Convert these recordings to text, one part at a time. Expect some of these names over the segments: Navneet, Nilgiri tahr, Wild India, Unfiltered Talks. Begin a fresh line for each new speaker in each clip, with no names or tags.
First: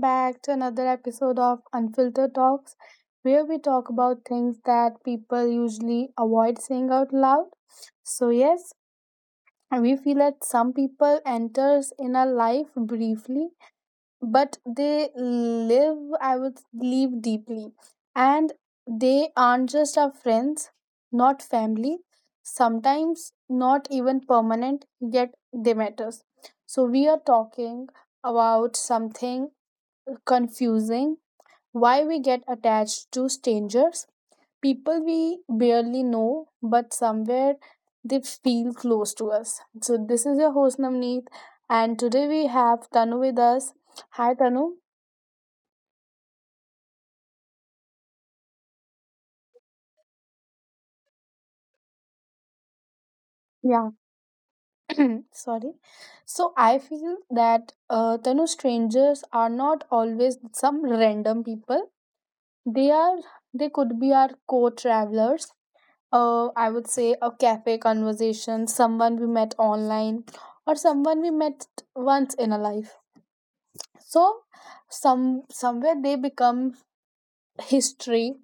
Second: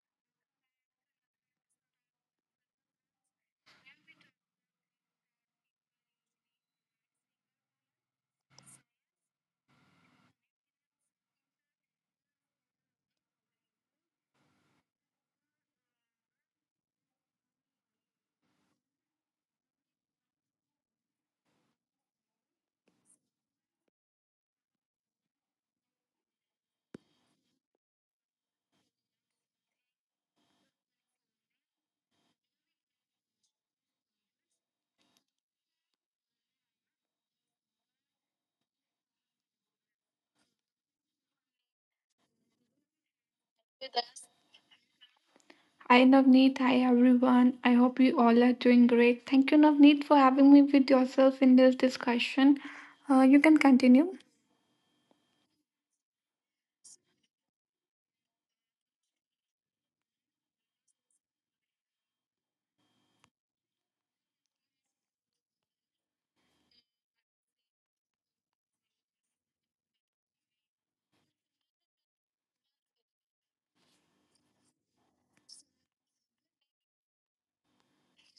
back to another episode of Unfiltered Talks, where we talk about things that people usually avoid saying out loud. So, yes, we feel that some people enters in our life briefly but they live I would live deeply, and they aren't just our friends, not family, sometimes not even permanent, yet they matters. So we are talking about something confusing: why we get attached to strangers, people we barely know but somewhere they feel close to us. So this is your host, Namneet, and today we have Tanu with us. Hi, Tanu.
Hi Navneet, hi everyone. I hope you all are doing great. Thank you, Navneet, for having me with yourself in this discussion. You can
Yeah,
continue.
sorry. So I feel that, Tanu, strangers are not always some random people. They are they could be our co-travelers. I would say a cafe conversation, someone we met online, or someone we met once in a life. So somewhere they become history.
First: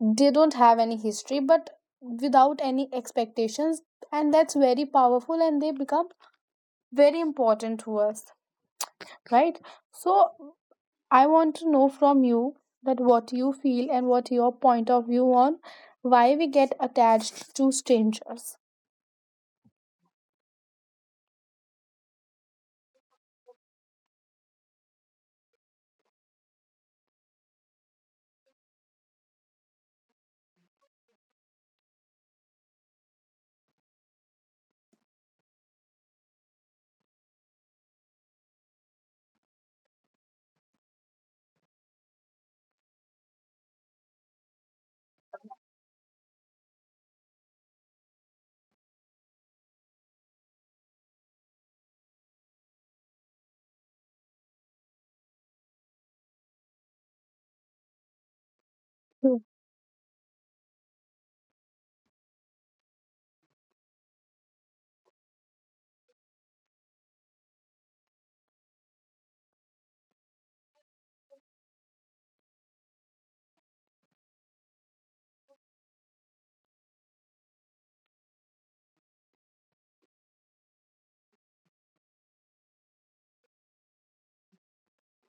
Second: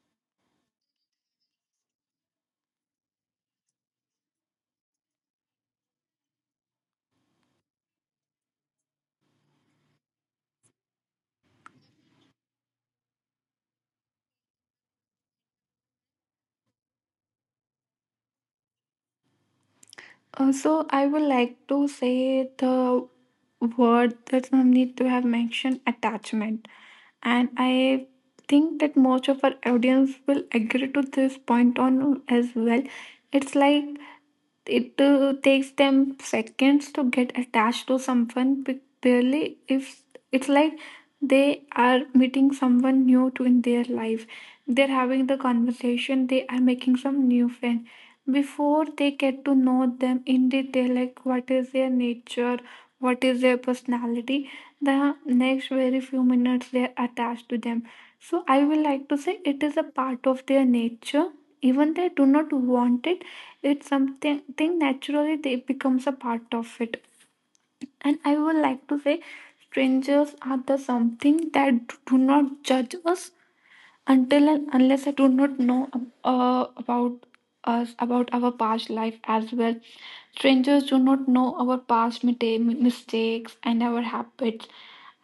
They don't have any history, but without any expectations, and that's very powerful. And they become very important to us, right? So I want to know from you that what you feel and what your point of view on why we get attached to strangers.
I would like to say the word that Navneet to have mentioned attachment, and I think that most of our audience will agree to this point on as well. It's like it takes them seconds to get attached to someone but barely if it's like they are meeting someone new to in their life, they're having the conversation, they are making some new friend before they get to know them in detail, like what is their nature, what is their personality. The next very few minutes they're attached to them. So I will like to say
True.
it is a part of their nature, even they do not want it. It's something thing naturally they becomes a part of it. And I would like to say strangers are the something that do not judge us until and unless I do not know about us, about our past life as well. Strangers do not know our past mistakes and our habits.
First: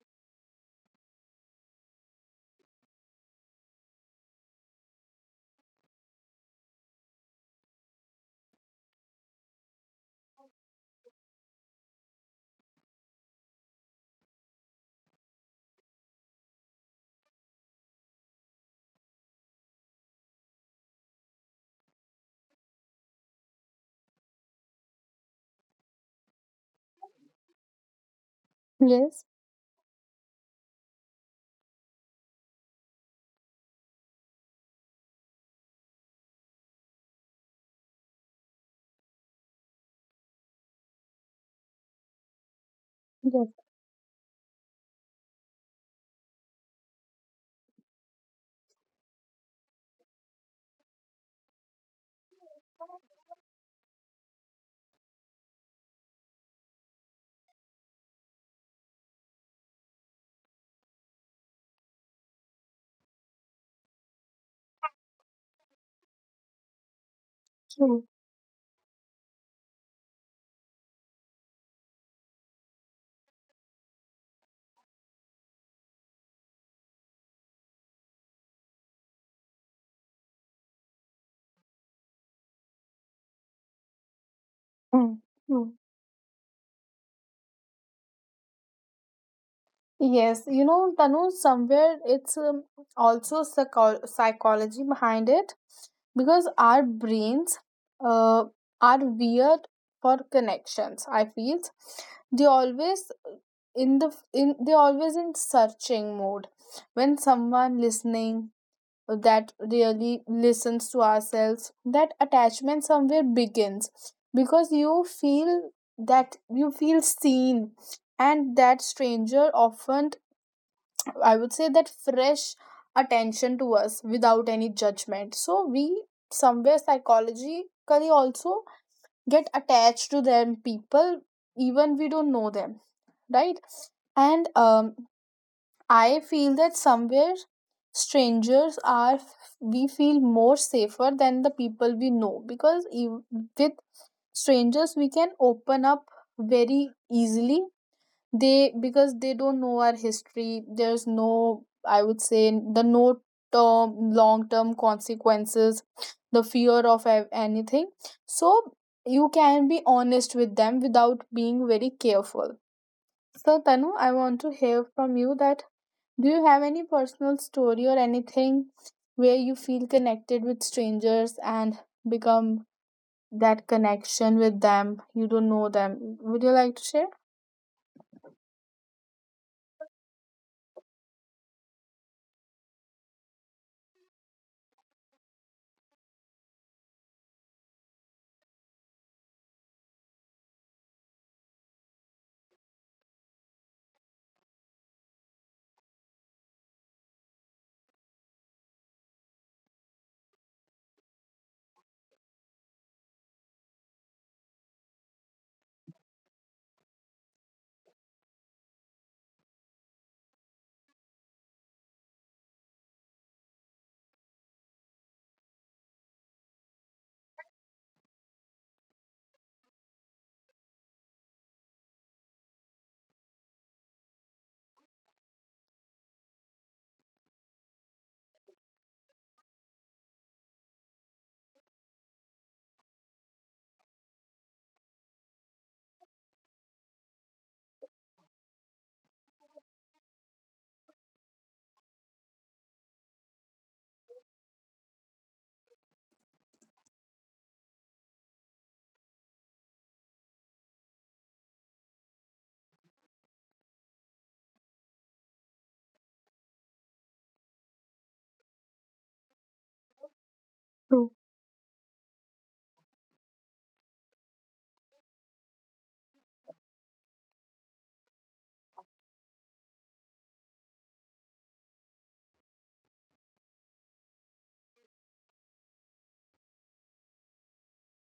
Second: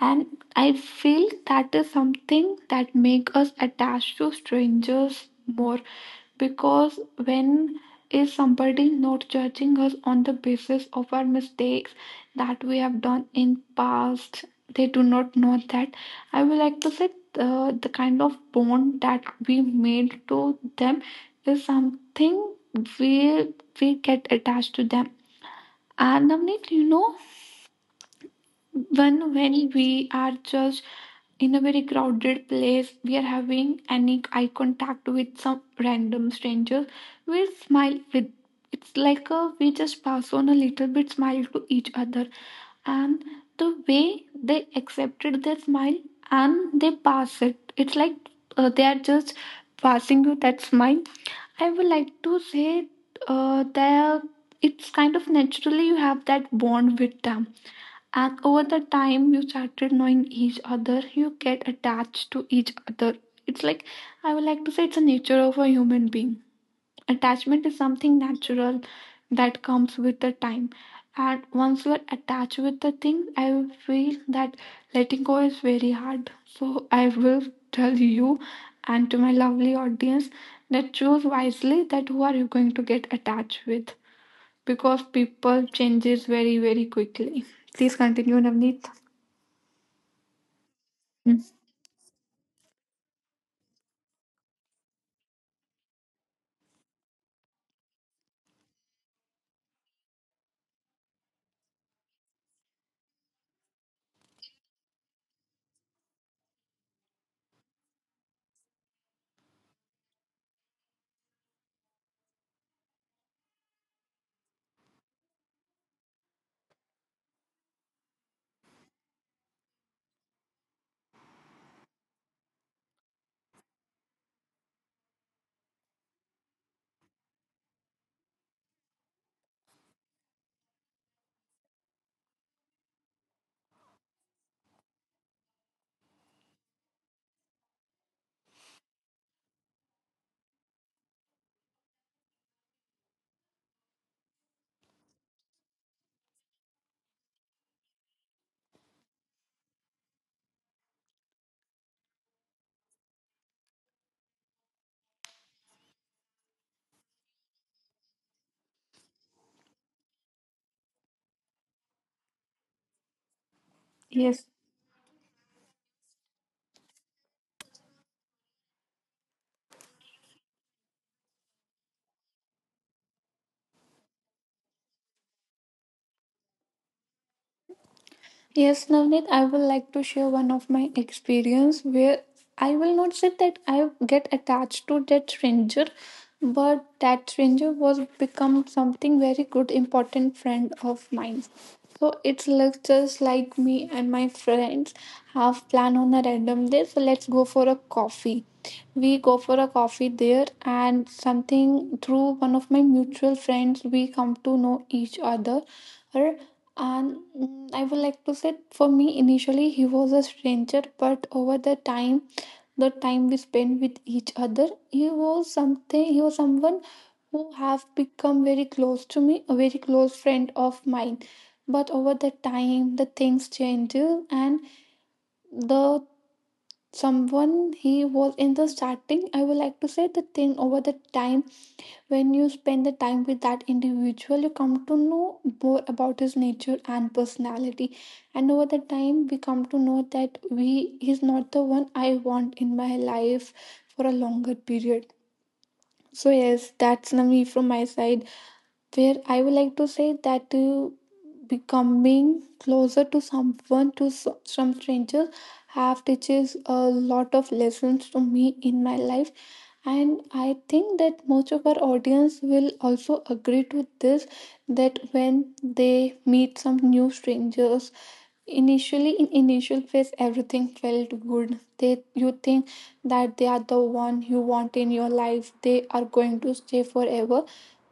And I feel that is something that make us attached to strangers more because when is somebody not judging us on the basis of our mistakes that we have done in past, they do not know that. I would like to say the kind of bond that we made to them is something we get attached to them. And Navneet, you know,
Yes.
one when we are just in a very crowded place, we are having any eye contact with some random strangers. We smile with, it's like a, we just pass on a little bit smile to each other, and
Yes,
the way they accepted their smile and they pass it, it's like they are just passing you that smile. I would like to say that it's kind of naturally you have that bond with them, and over the time you started knowing each other, you get attached to each other. It's like, I would like to say, it's a nature of a human being. Attachment is
true.
something natural that comes with the time. And once you are attached with the thing, I feel that letting go is very hard. So I will tell you and to my lovely audience that choose wisely that who are you going to get attached with, because
Mm,
people
true.
changes very quickly. Please continue, Navneet.
Yes, you know, Tanu,
Mm.
somewhere it's also psychology behind it, because our brains uh, are weird for connections. I feel they always they always in searching mode. When someone listening that really listens to ourselves, that attachment somewhere begins, because you feel that you feel seen, and that stranger often, I would say, that fresh attention to us without any judgment. So we somewhere psychologically also get attached to them people, even we don't know them, right? And I feel that somewhere strangers are we feel more safer than the people we know, because with strangers we can open up very easily. They Because they don't know our history, there's no, I would say, the no term long term consequences, the fear of anything. So you can be honest with them without being very careful. So, Tanu, I want to
Yes.
hear from you that do you have any personal story or anything where you feel connected with strangers and become that connection with them you don't know them. Would you like to share?
Yes, Navneet, I would like to share one of my experience where I will not say that I get attached to that stranger, but that stranger was become something very good, important friend of mine. So it's like just like me and my friends have plan on a random day. So let's go for a coffee. We go for a coffee there, and something through one of my mutual friends, we come to know each other and I would like to say, for me, initially he was a stranger, but over the time we spent with each other, he was something. He was someone who have become very close to me, a very close friend of mine. But over the time, the things changes, and the someone he was in the starting, I would like to say the thing over the time when you spend the time with that individual, you come to know more about his nature and personality. And over the time, we come to know that we he's not the one I want in my life for a longer period. So yes, that's Nami from my side. Where I would like to say that becoming closer to someone some strangers have teaches a lot of lessons to me in my life. And I
True.
think that most of our audience will also agree to this, that when they meet some new strangers, initially in initial phase everything felt good, they you think that they are the one you want in your life, they are going to stay forever.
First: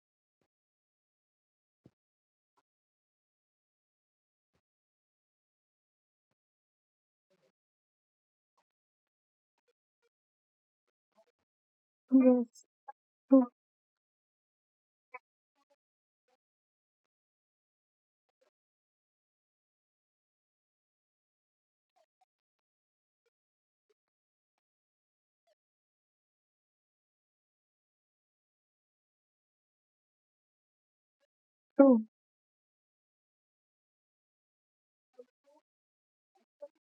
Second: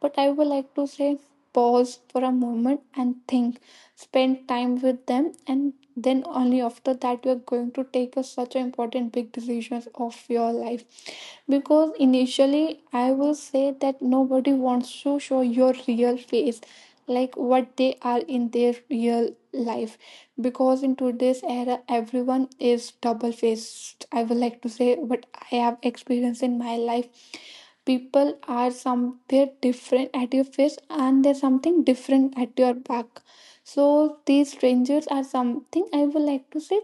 But I would like to say, pause for a moment and think, spend time with them, and then only after that you are going to take a, such an important big decisions of your life, because
Yes.
initially I will
True.
say that nobody wants to show your real face, like what they are in their real life, because in today's era everyone is double faced. I would like to say what I have experienced in my life, people are some different at your face and there's something
True.
different at your back. So these strangers are something, I would like to say,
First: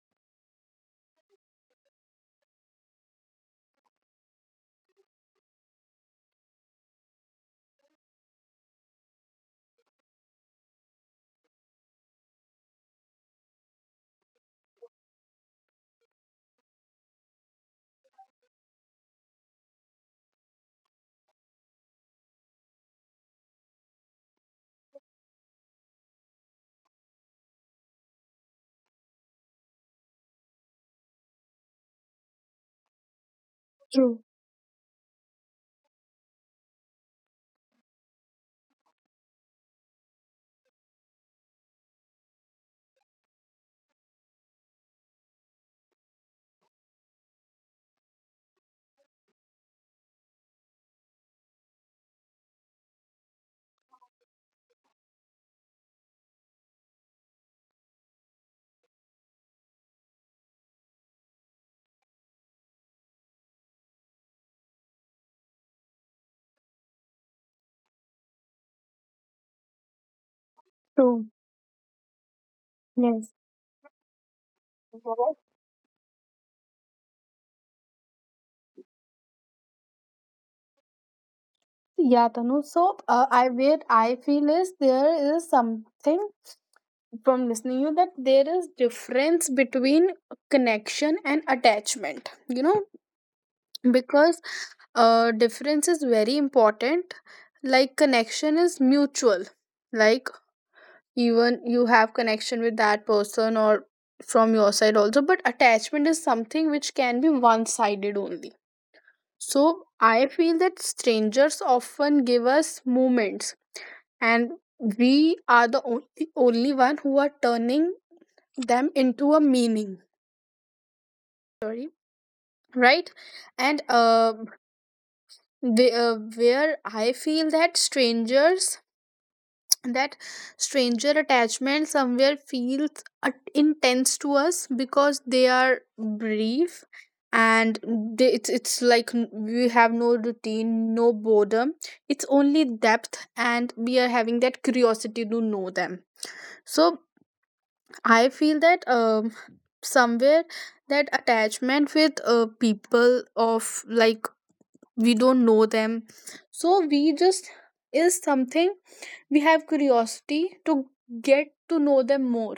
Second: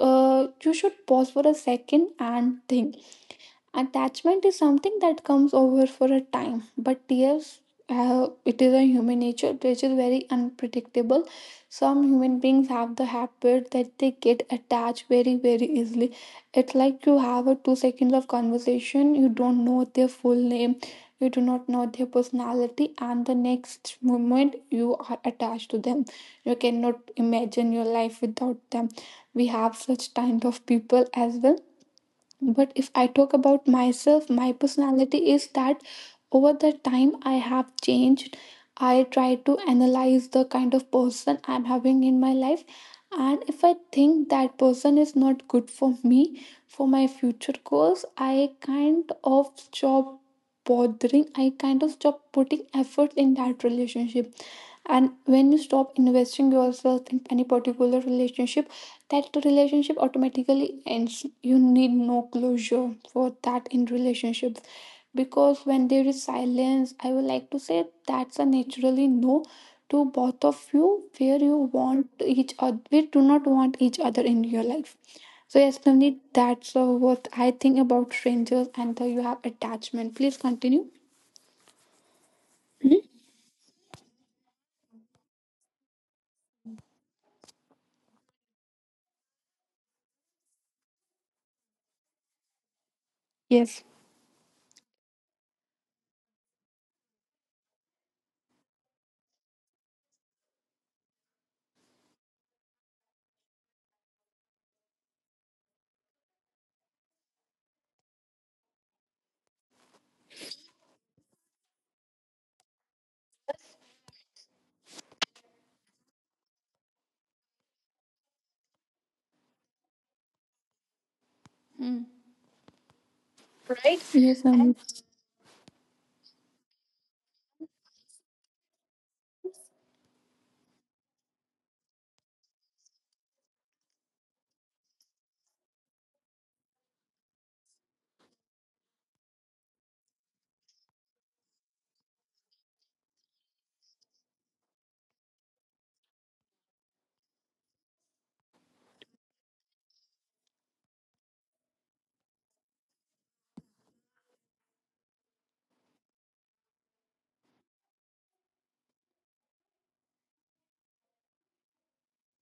you should pause for a second and think. Attachment is something that comes over for a time, but yes, it is a human nature which is very unpredictable. Some human beings have the habit that they get attached very, very easily. It's like you have a 2 seconds of conversation, you don't know their full name, you do not know their personality, and the next moment you are attached to them. You cannot imagine your life without them. We have such kind of people as well. But if I talk about
True,
myself, my personality is that over the time I have changed. I try to analyze the kind of person I'm having in my life, and if I think that person is not good for me, for my future goals, I kind of stop bothering, I kind of stop putting effort in that relationship. And when you stop investing yourself in any particular relationship, that relationship automatically ends. You need no closure for that in relationships, because when there is silence, I would like to say that's a naturally no to both of you,
true.
where you want each other, we do
Yes.
not want each other in your life. So yes, Navneet, that's what I think about strangers and the you have attachment. Please continue.
Yeah, Tanu. So,
Mhm.
I where I feel is there is something from listening you that there is difference between connection and attachment. You know,
Yes.
because difference is very important. Like connection is mutual. Like even you have connection with that person or from your side also, but attachment is something which can be one sided only. So I feel that strangers often give us moments, and we are the only, only one who are turning them into a meaning. Sorry, right? And
Right, yes, Navneet.
where I feel that strangers that stranger attachment somewhere feels intense to us because they are brief, and it's like we have no routine, no boredom, it's only depth and we are having that curiosity to know them. So I feel that somewhere that attachment with people of like we don't know them, so we just is something we have curiosity to get to know them more,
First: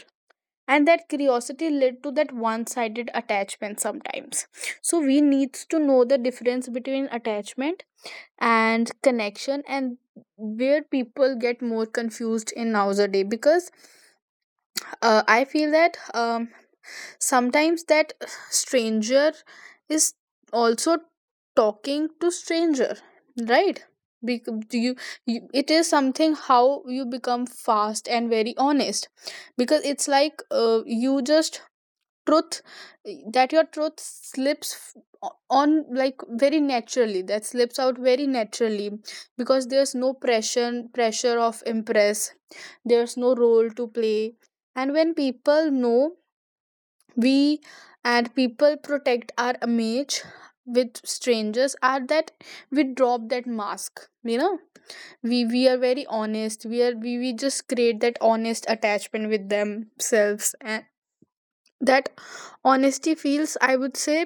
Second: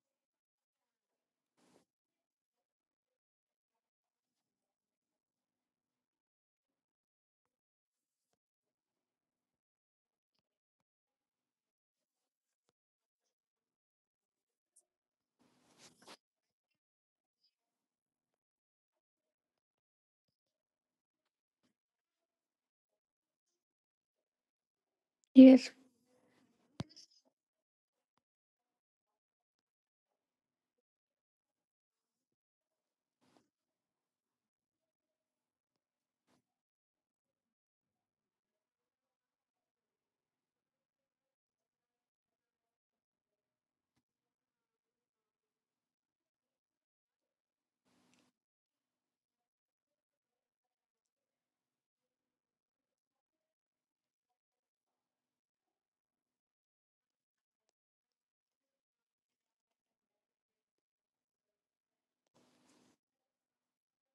and that curiosity led to that one-sided attachment sometimes. So we needs to know the difference between attachment and connection, and where people get more confused in nowadays, because I feel that sometimes that stranger is also talking to stranger, right? Bec- you, you it
Yes.
is something how you become fast and very honest. Because it's like you just truth, that your truth slips on like very naturally, that slips out very naturally, because there's no pressure of impress, there's no role to play. And when people know we and people protect our image, with strangers are that we drop that mask, you know. We are very honest, we just create that honest attachment with themselves, and that honesty feels, I would say,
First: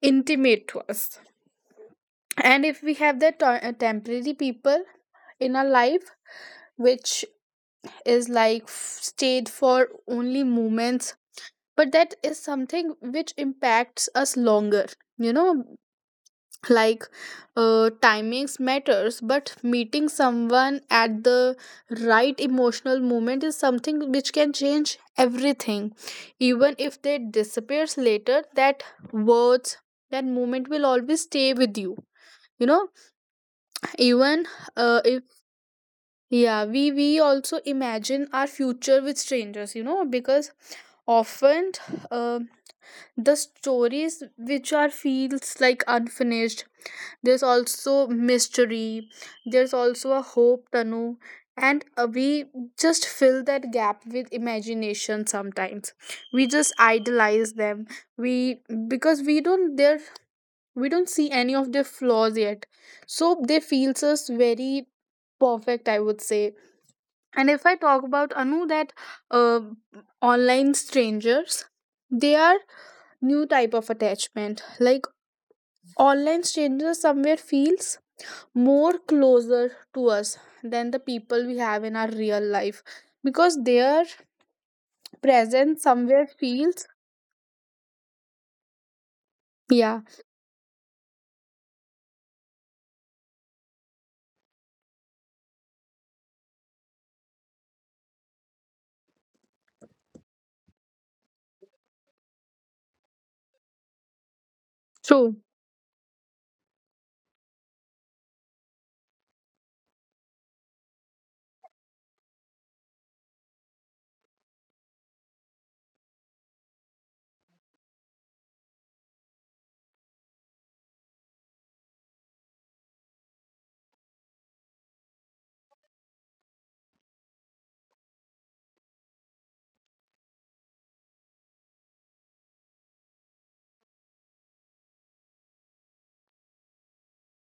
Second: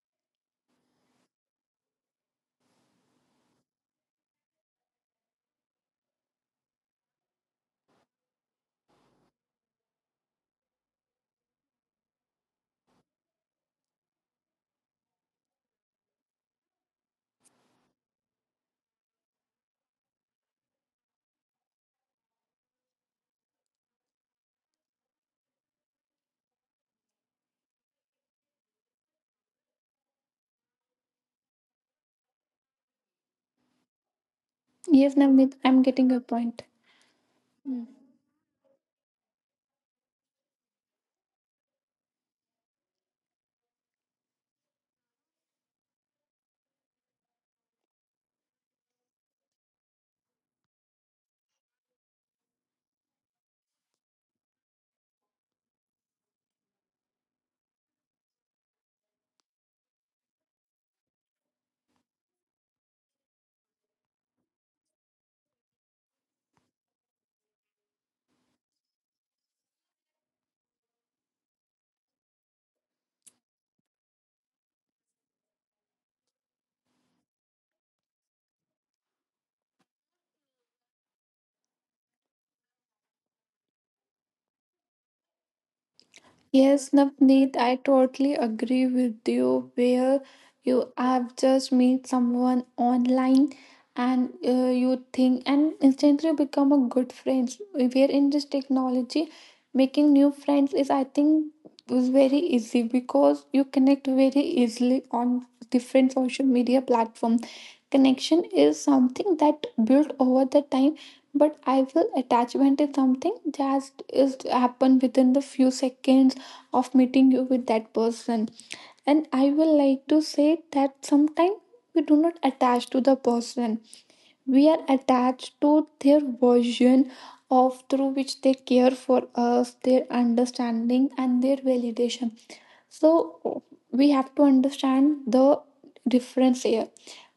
intimate to us. And if we have that temporary people in our life, which is like stayed for only moments, but that is something which impacts us longer, you know, like timings matters, but meeting someone at the right emotional moment is something which can change everything, even if they disappears later, that words, that moment will always stay with you, you know, even if...
Yes, Navneet, I'm getting your
Yeah,
point.
we also imagine our future with strangers, you know, because often uh, the stories which are feels like unfinished. There's also mystery. There's also a hope, Tanu. And we just fill that gap with imagination sometimes. We just idolize them. We because we don't their we don't see any of their flaws yet. So they feels us very perfect, I would say. And if I talk about Anu, that uh, online strangers, they are new type of attachment. Like online strangers somewhere feels more closer to us than the people we have in our real life, because their presence somewhere feels...
Yes, Navneet, I totally agree with you.
Yeah.
Where you have just meet someone online, and you think and instantly become a good friends. Where in this technology, making new friends is, I think, was very easy, because you connect very easily
True.
on different social media platform. Connection is something that built over the time, but I feel attachment is something that is happen within the few seconds of meeting you with that person. And I will like to say that sometimes we do not attach to the person, we are attached to their version of through which they care for us, their understanding, and their validation. So we have to understand the difference here.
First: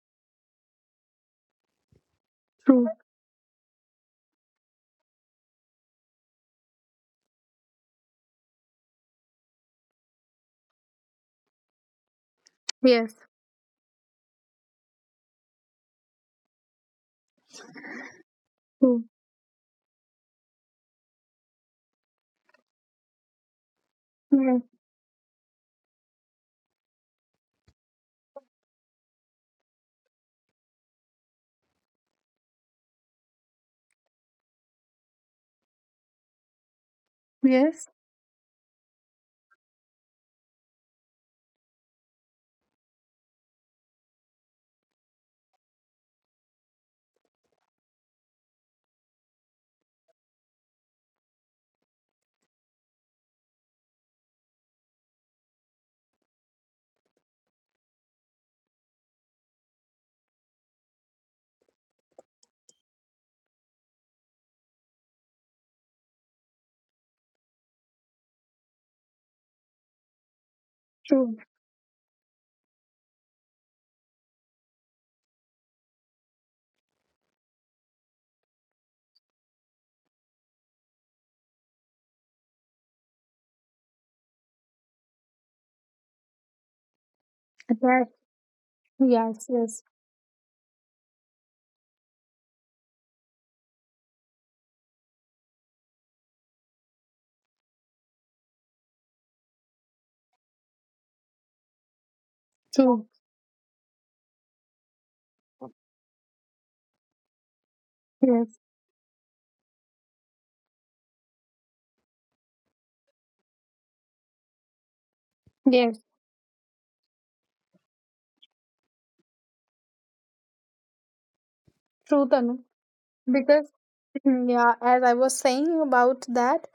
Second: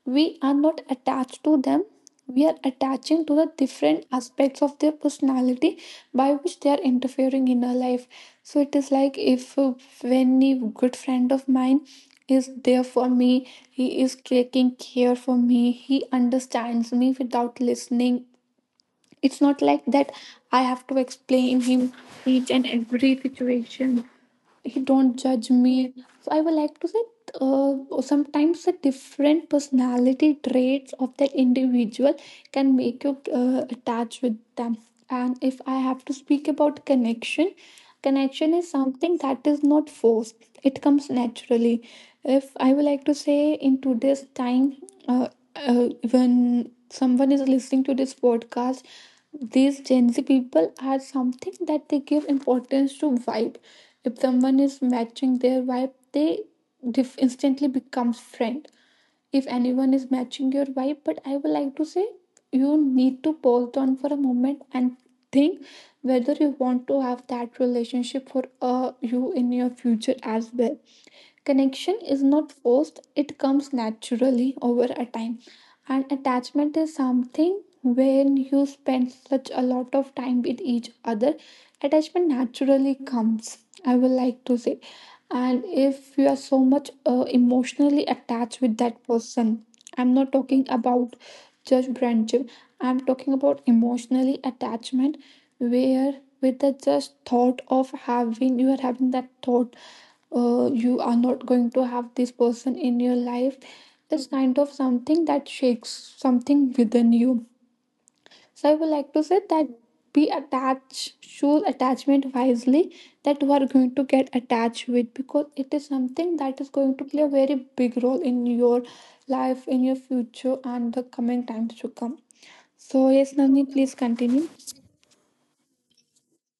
We are not attached to them. We are
True.
attaching to the different aspects of their personality by which they are interfering in our life. So it is like if when a good friend of mine is there for
Yes.
me, he is taking care for me, he understands me without listening.
True.
It's not like that I have to explain him each and every situation,
Yes.
he don't judge me. So I would like to say uh, sometimes the different personality traits of that individual can make you attached with them. And if I have to speak about connection,
Yes.
connection is something that is not forced, it comes naturally. If I would like to say in today's time, uh, when someone is listening to this podcast, these gen z people are something that they give importance to vibe. If someone is matching their vibe, they instantly becomes friend. If anyone is matching your vibe, but I would like to say you need to pause down for a moment and think whether you want to have that relationship for you in your future as well.
True.
Connection is not forced, it comes naturally over a time. And attachment is something when you spend such a lot of time with each other, attachment naturally comes, I would like to say. And if you are so much
That.
emotionally attached with that
Yes.
person,
Yes.
I'm not talking about just friendship, I'm talking about emotionally attachment, where with the just thought of having you are having that thought, you are not going to have this person
True.
in your life. It's kind of something that shakes something within you.
Yes.
So I would like to say that be attached, choose attachment wisely that you are going to get attached with, because it
Yes.
is something that is going to play a very big role in your life, in your future, and the coming times to
True,
come.
Tanu.
So yes,
Because
Navneet, please continue.
yeah, as I was saying about that,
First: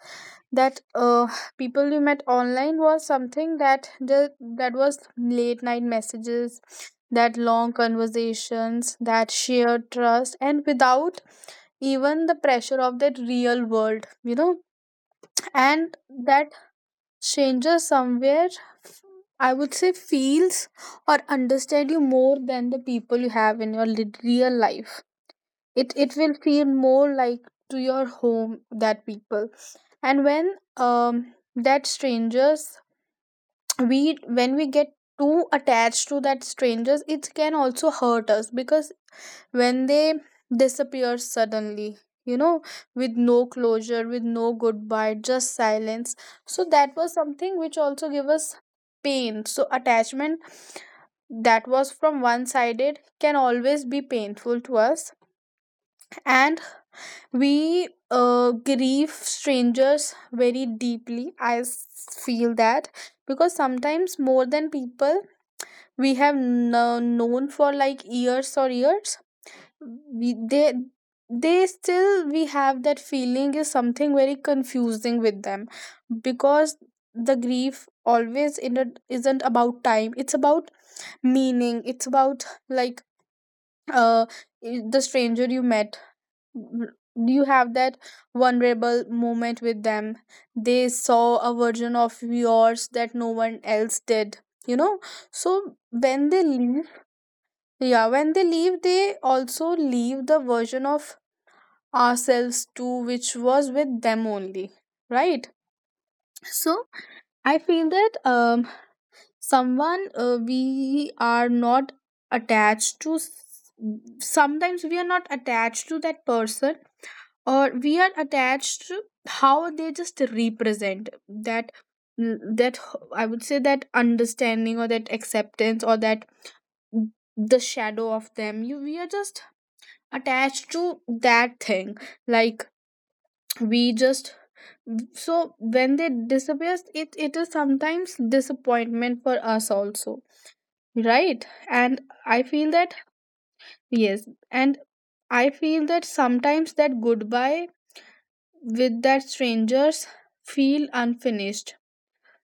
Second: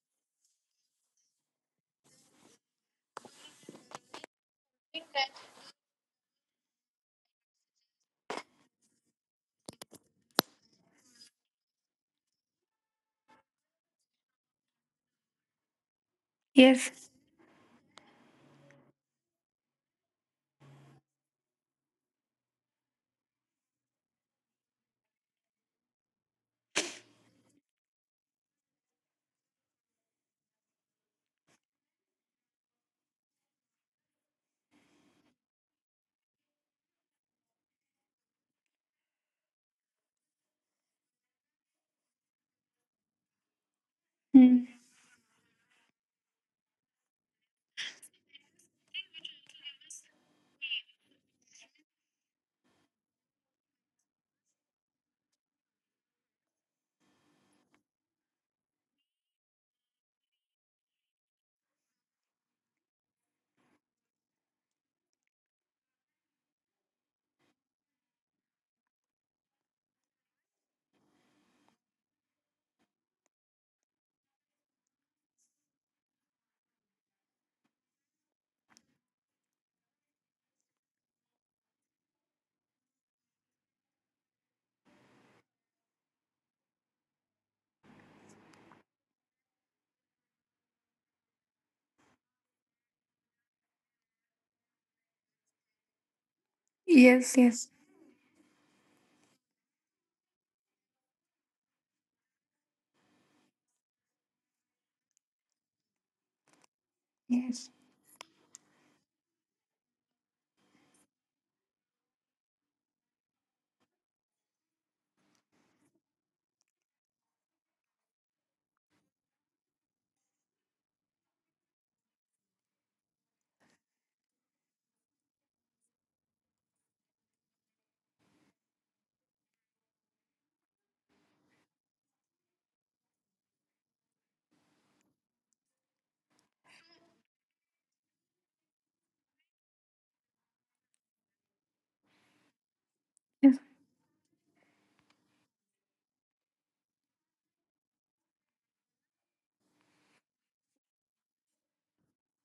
that uh, people you met online was something that that was late night messages, that long conversations, that shared trust, and without even the pressure of that real world, you know. And that
Yes.
stranger somewhere, I would say, feels or understand you more than the people you have in your real life. It will feel more like to your home, that people. And when that strangers we when we get too attached to that strangers, it can also hurt us, because when they disappear suddenly, you know, with no closure, with no
Hmm.
goodbye, just silence. So that was something which also give us pain. So attachment that was from one sided can always be painful to us. And we grieve strangers very deeply, feel that, because sometimes more than people we have known for like years or years, we, they still, we have that feeling is something very confusing with them, because the grief always isn't about time, it's about meaning, it's about like uh the stranger you met, you have that vulnerable moment with them, they saw a version of yours that no one else did, you know. So when they leave,
Yes. Yes,
yeah, when they leave, they also leave the version of ourselves too, which was with them only, right? So I
yes,
feel that someone we are not attached to s- sometimes we are not attached to that person, or we are attached to how they just represent that that, I would say, that understanding or that acceptance or that the shadow of them, you we are just attached to that thing, like we just, so when they disappear it is sometimes disappointment for us also, right? and I feel that
yes.
Yes. And I feel that sometimes that goodbye with that strangers feel unfinished,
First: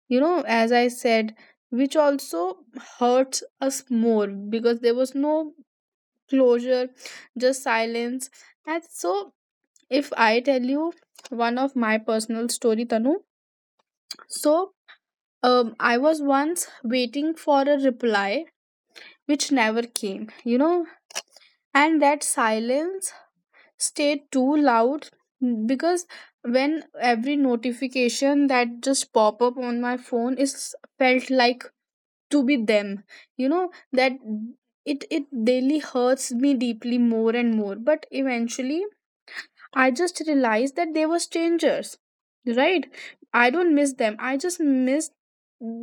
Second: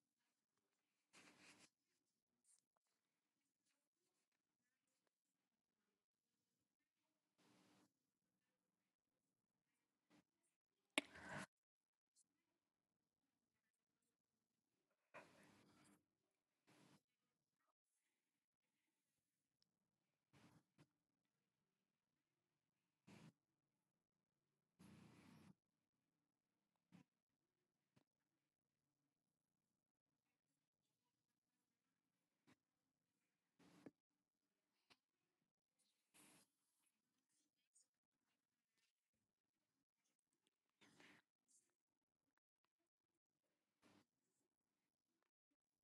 you know, as I said, which also hurts us more because there was no closure, just silence. And so if I tell you one of my personal story, Tanu, so I was once waiting for a reply which never came, you know. And that silence stay too loud, because when every notification that just pop up on my phone is felt like to be them, you know, that it daily hurts me deeply more and more. But eventually I just realized that they were strangers, right? I don't miss them, I just miss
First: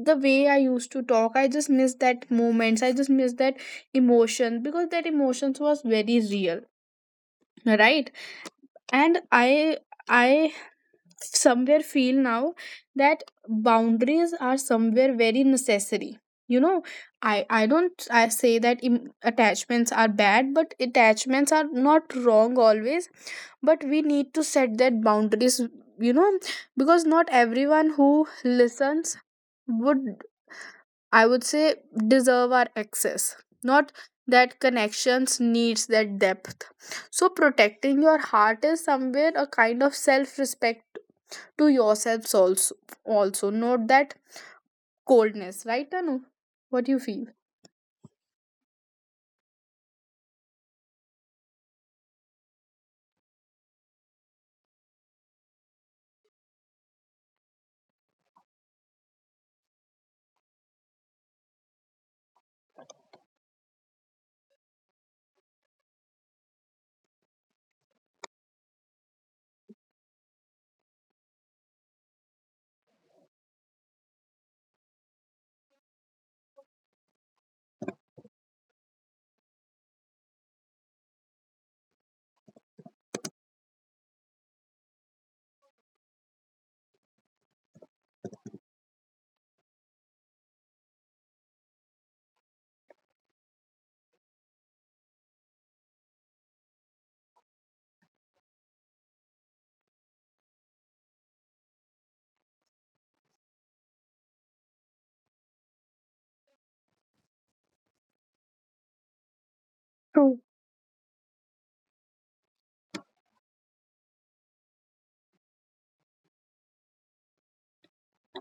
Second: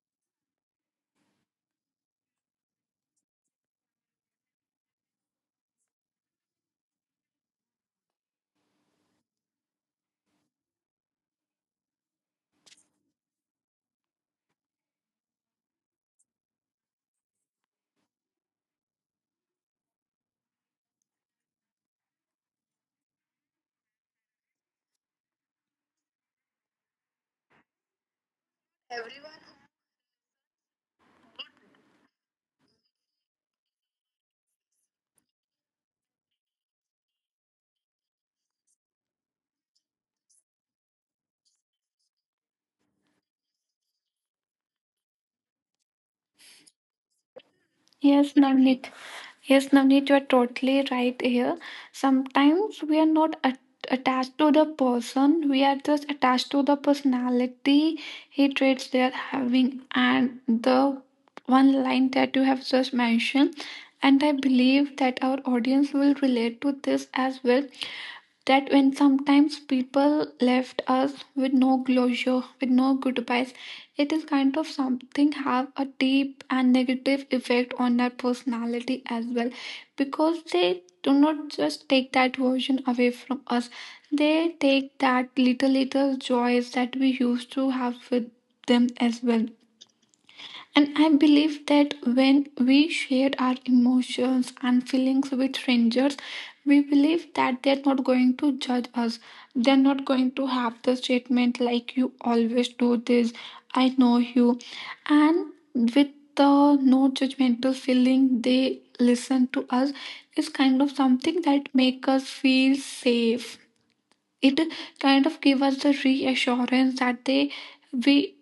the way I used to talk, I just miss that moments, I just miss that emotion, because that emotions was very real, right? And I somewhere feel now that boundaries are somewhere very necessary, you know. I i don't i say that attachments are bad, but attachments are not wrong always. But we need to set that boundaries, you know, because not everyone who listens would, I would say, deserve our access, not that connections needs that depth. So protecting your heart is somewhere a kind of self-respect to yourselves also, not that coldness, right, Anu? What do you feel?
Yes, Navneet. Yes, Navneet, you are totally right here. Sometimes we are not attached to the person, we are just attached to the personality, he traits they are having, and the one line that you have just mentioned. And I believe that our audience will relate to this as well. That when sometimes people left us with no closure, with no goodbyes, it is kind of something have a deep and negative effect on their personality as well, because they do not just take that version away from us, they take that little little joys that we used to have with them as well. And I believe that when we share our emotions and feelings with strangers, we believe that they're not going to judge us. They're not going to have the statement like, you always do this, I know you. And with the no judgmental feeling, they listen to us,
True.
is kind of something that make us feel safe. It kind of give us the reassurance that they we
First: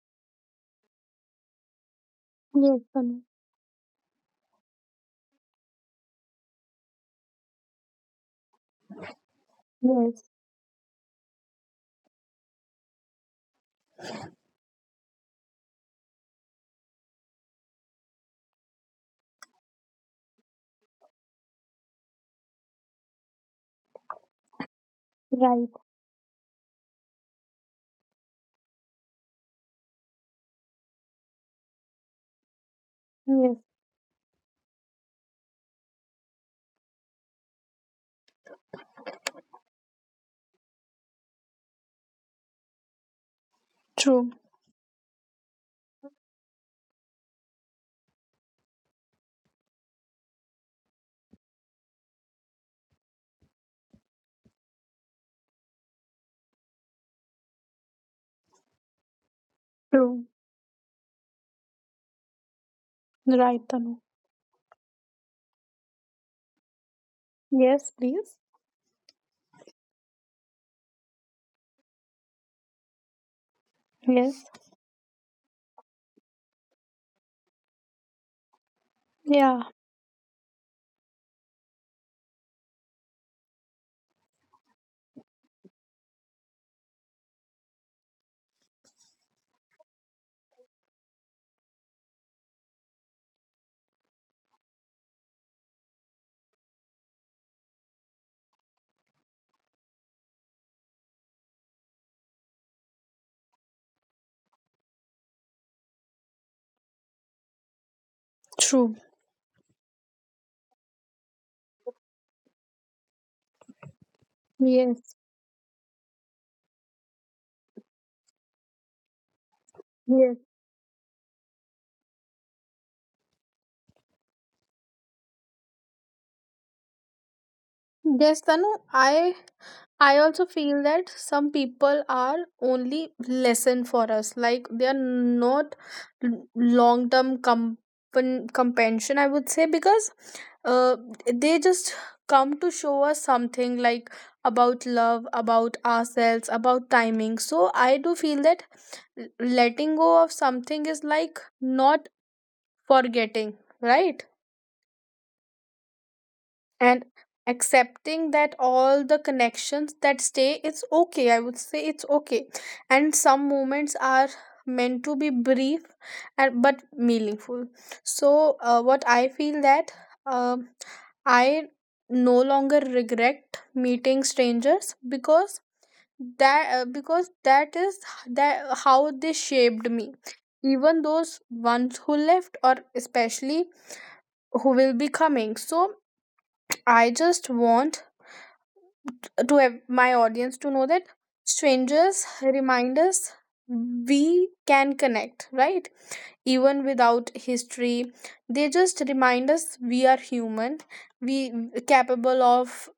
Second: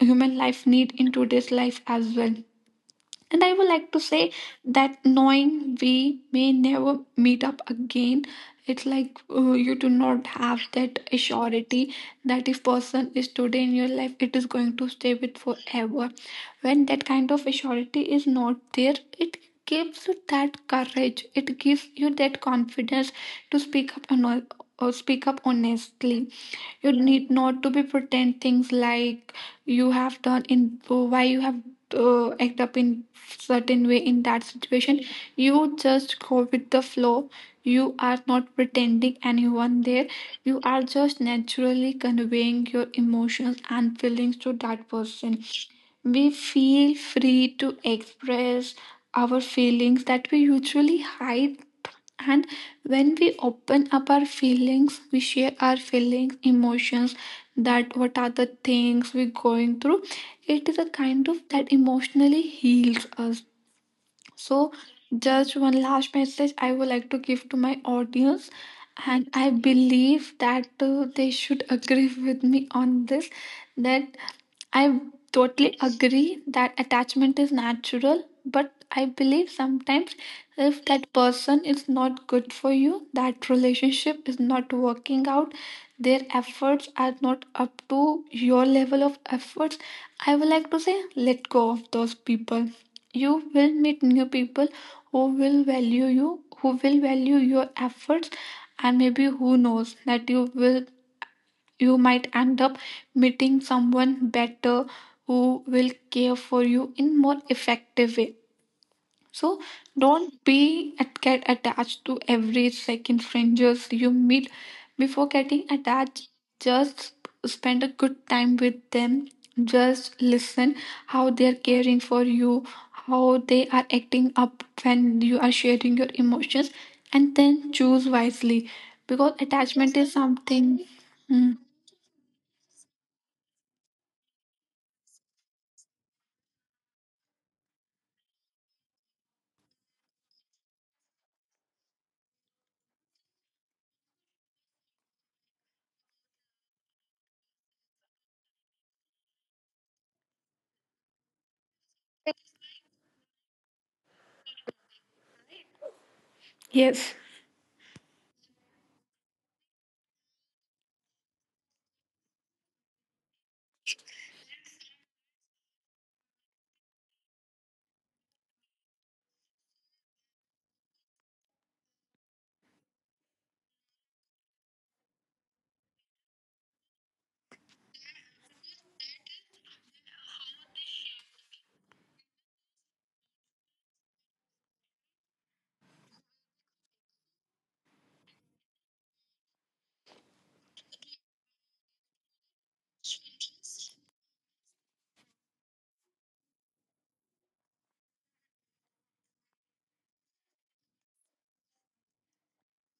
human life need in today's life as well.
Yes, Tanu.
And I would like to say that knowing we may never meet up again, it's like you do
Yes.
not have that surety that if person is today in your life, it is going to stay with forever. When that kind of surety is not there, it gives you that courage. It gives you that confidence to speak up and or speak up
Right.
honestly. You need not to be pretend things like you have done in why you have act up in
Yes.
certain way in that situation. You just go with the flow. You are not pretending anyone there, you are just naturally conveying your emotions and
True.
feelings to that person. We feel free to express our feelings that we usually hide. And when we open up our feelings, we share our feelings, emotions, that what are the things we're going through.
True.
It is a kind of that emotionally heals us.
Right, Tanu.
So, just one last message I would like to give to my
Yes, please.
audience, and I believe that they should agree with me on this that
Yes.
I totally agree that attachment is natural, but I believe
Yeah.
sometimes if that person is not good for you, that relationship is not working out, their efforts are not up to your level of efforts, I would like to say let go of those people. You will meet new people who will value you, who will value your efforts, and maybe who knows that you will, you might end up meeting someone better who will care for you in more effective way.
True.
So don't be get attached to every second strangers you meet.
Yes.
Before getting attached, just spend a good time with them. Just
Yes.
listen how they are caring for you, how they are acting up when you are sharing your emotions, and then choose
Yes,
wisely,
Tanu,
because
I...
attachment is
I also feel
something.
that some
Mm,
people are only lesson for us, like they are not long term companion, I would say, because uh, they just come to show us something like about love, about ourselves, about timing. So I do feel that letting go of something is like not forgetting, right? And
yes.
accepting that all the connections that stay, it's okay, I would say, it's okay. And some moments are meant to be brief and but meaningful. So what I feel that um I no longer regret meeting strangers, because that is that how they shaped me, even those ones who left or especially who will be coming. So I just want to my audience to know that strangers remind us we can connect, right, even without history, they just remind us we are human, we capable of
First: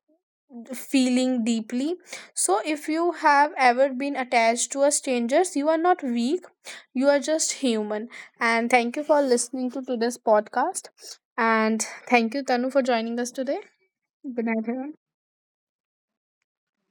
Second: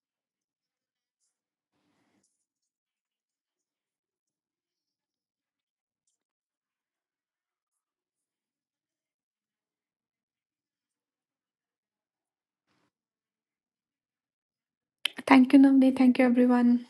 feeling deeply. So if you have ever been attached to a strangers, you are not weak, you are just human. And thank you for listening to today's podcast. And thank you, Tanu, for joining us today. Good night, everyone.
Thank you, Navni. Thank you, everyone.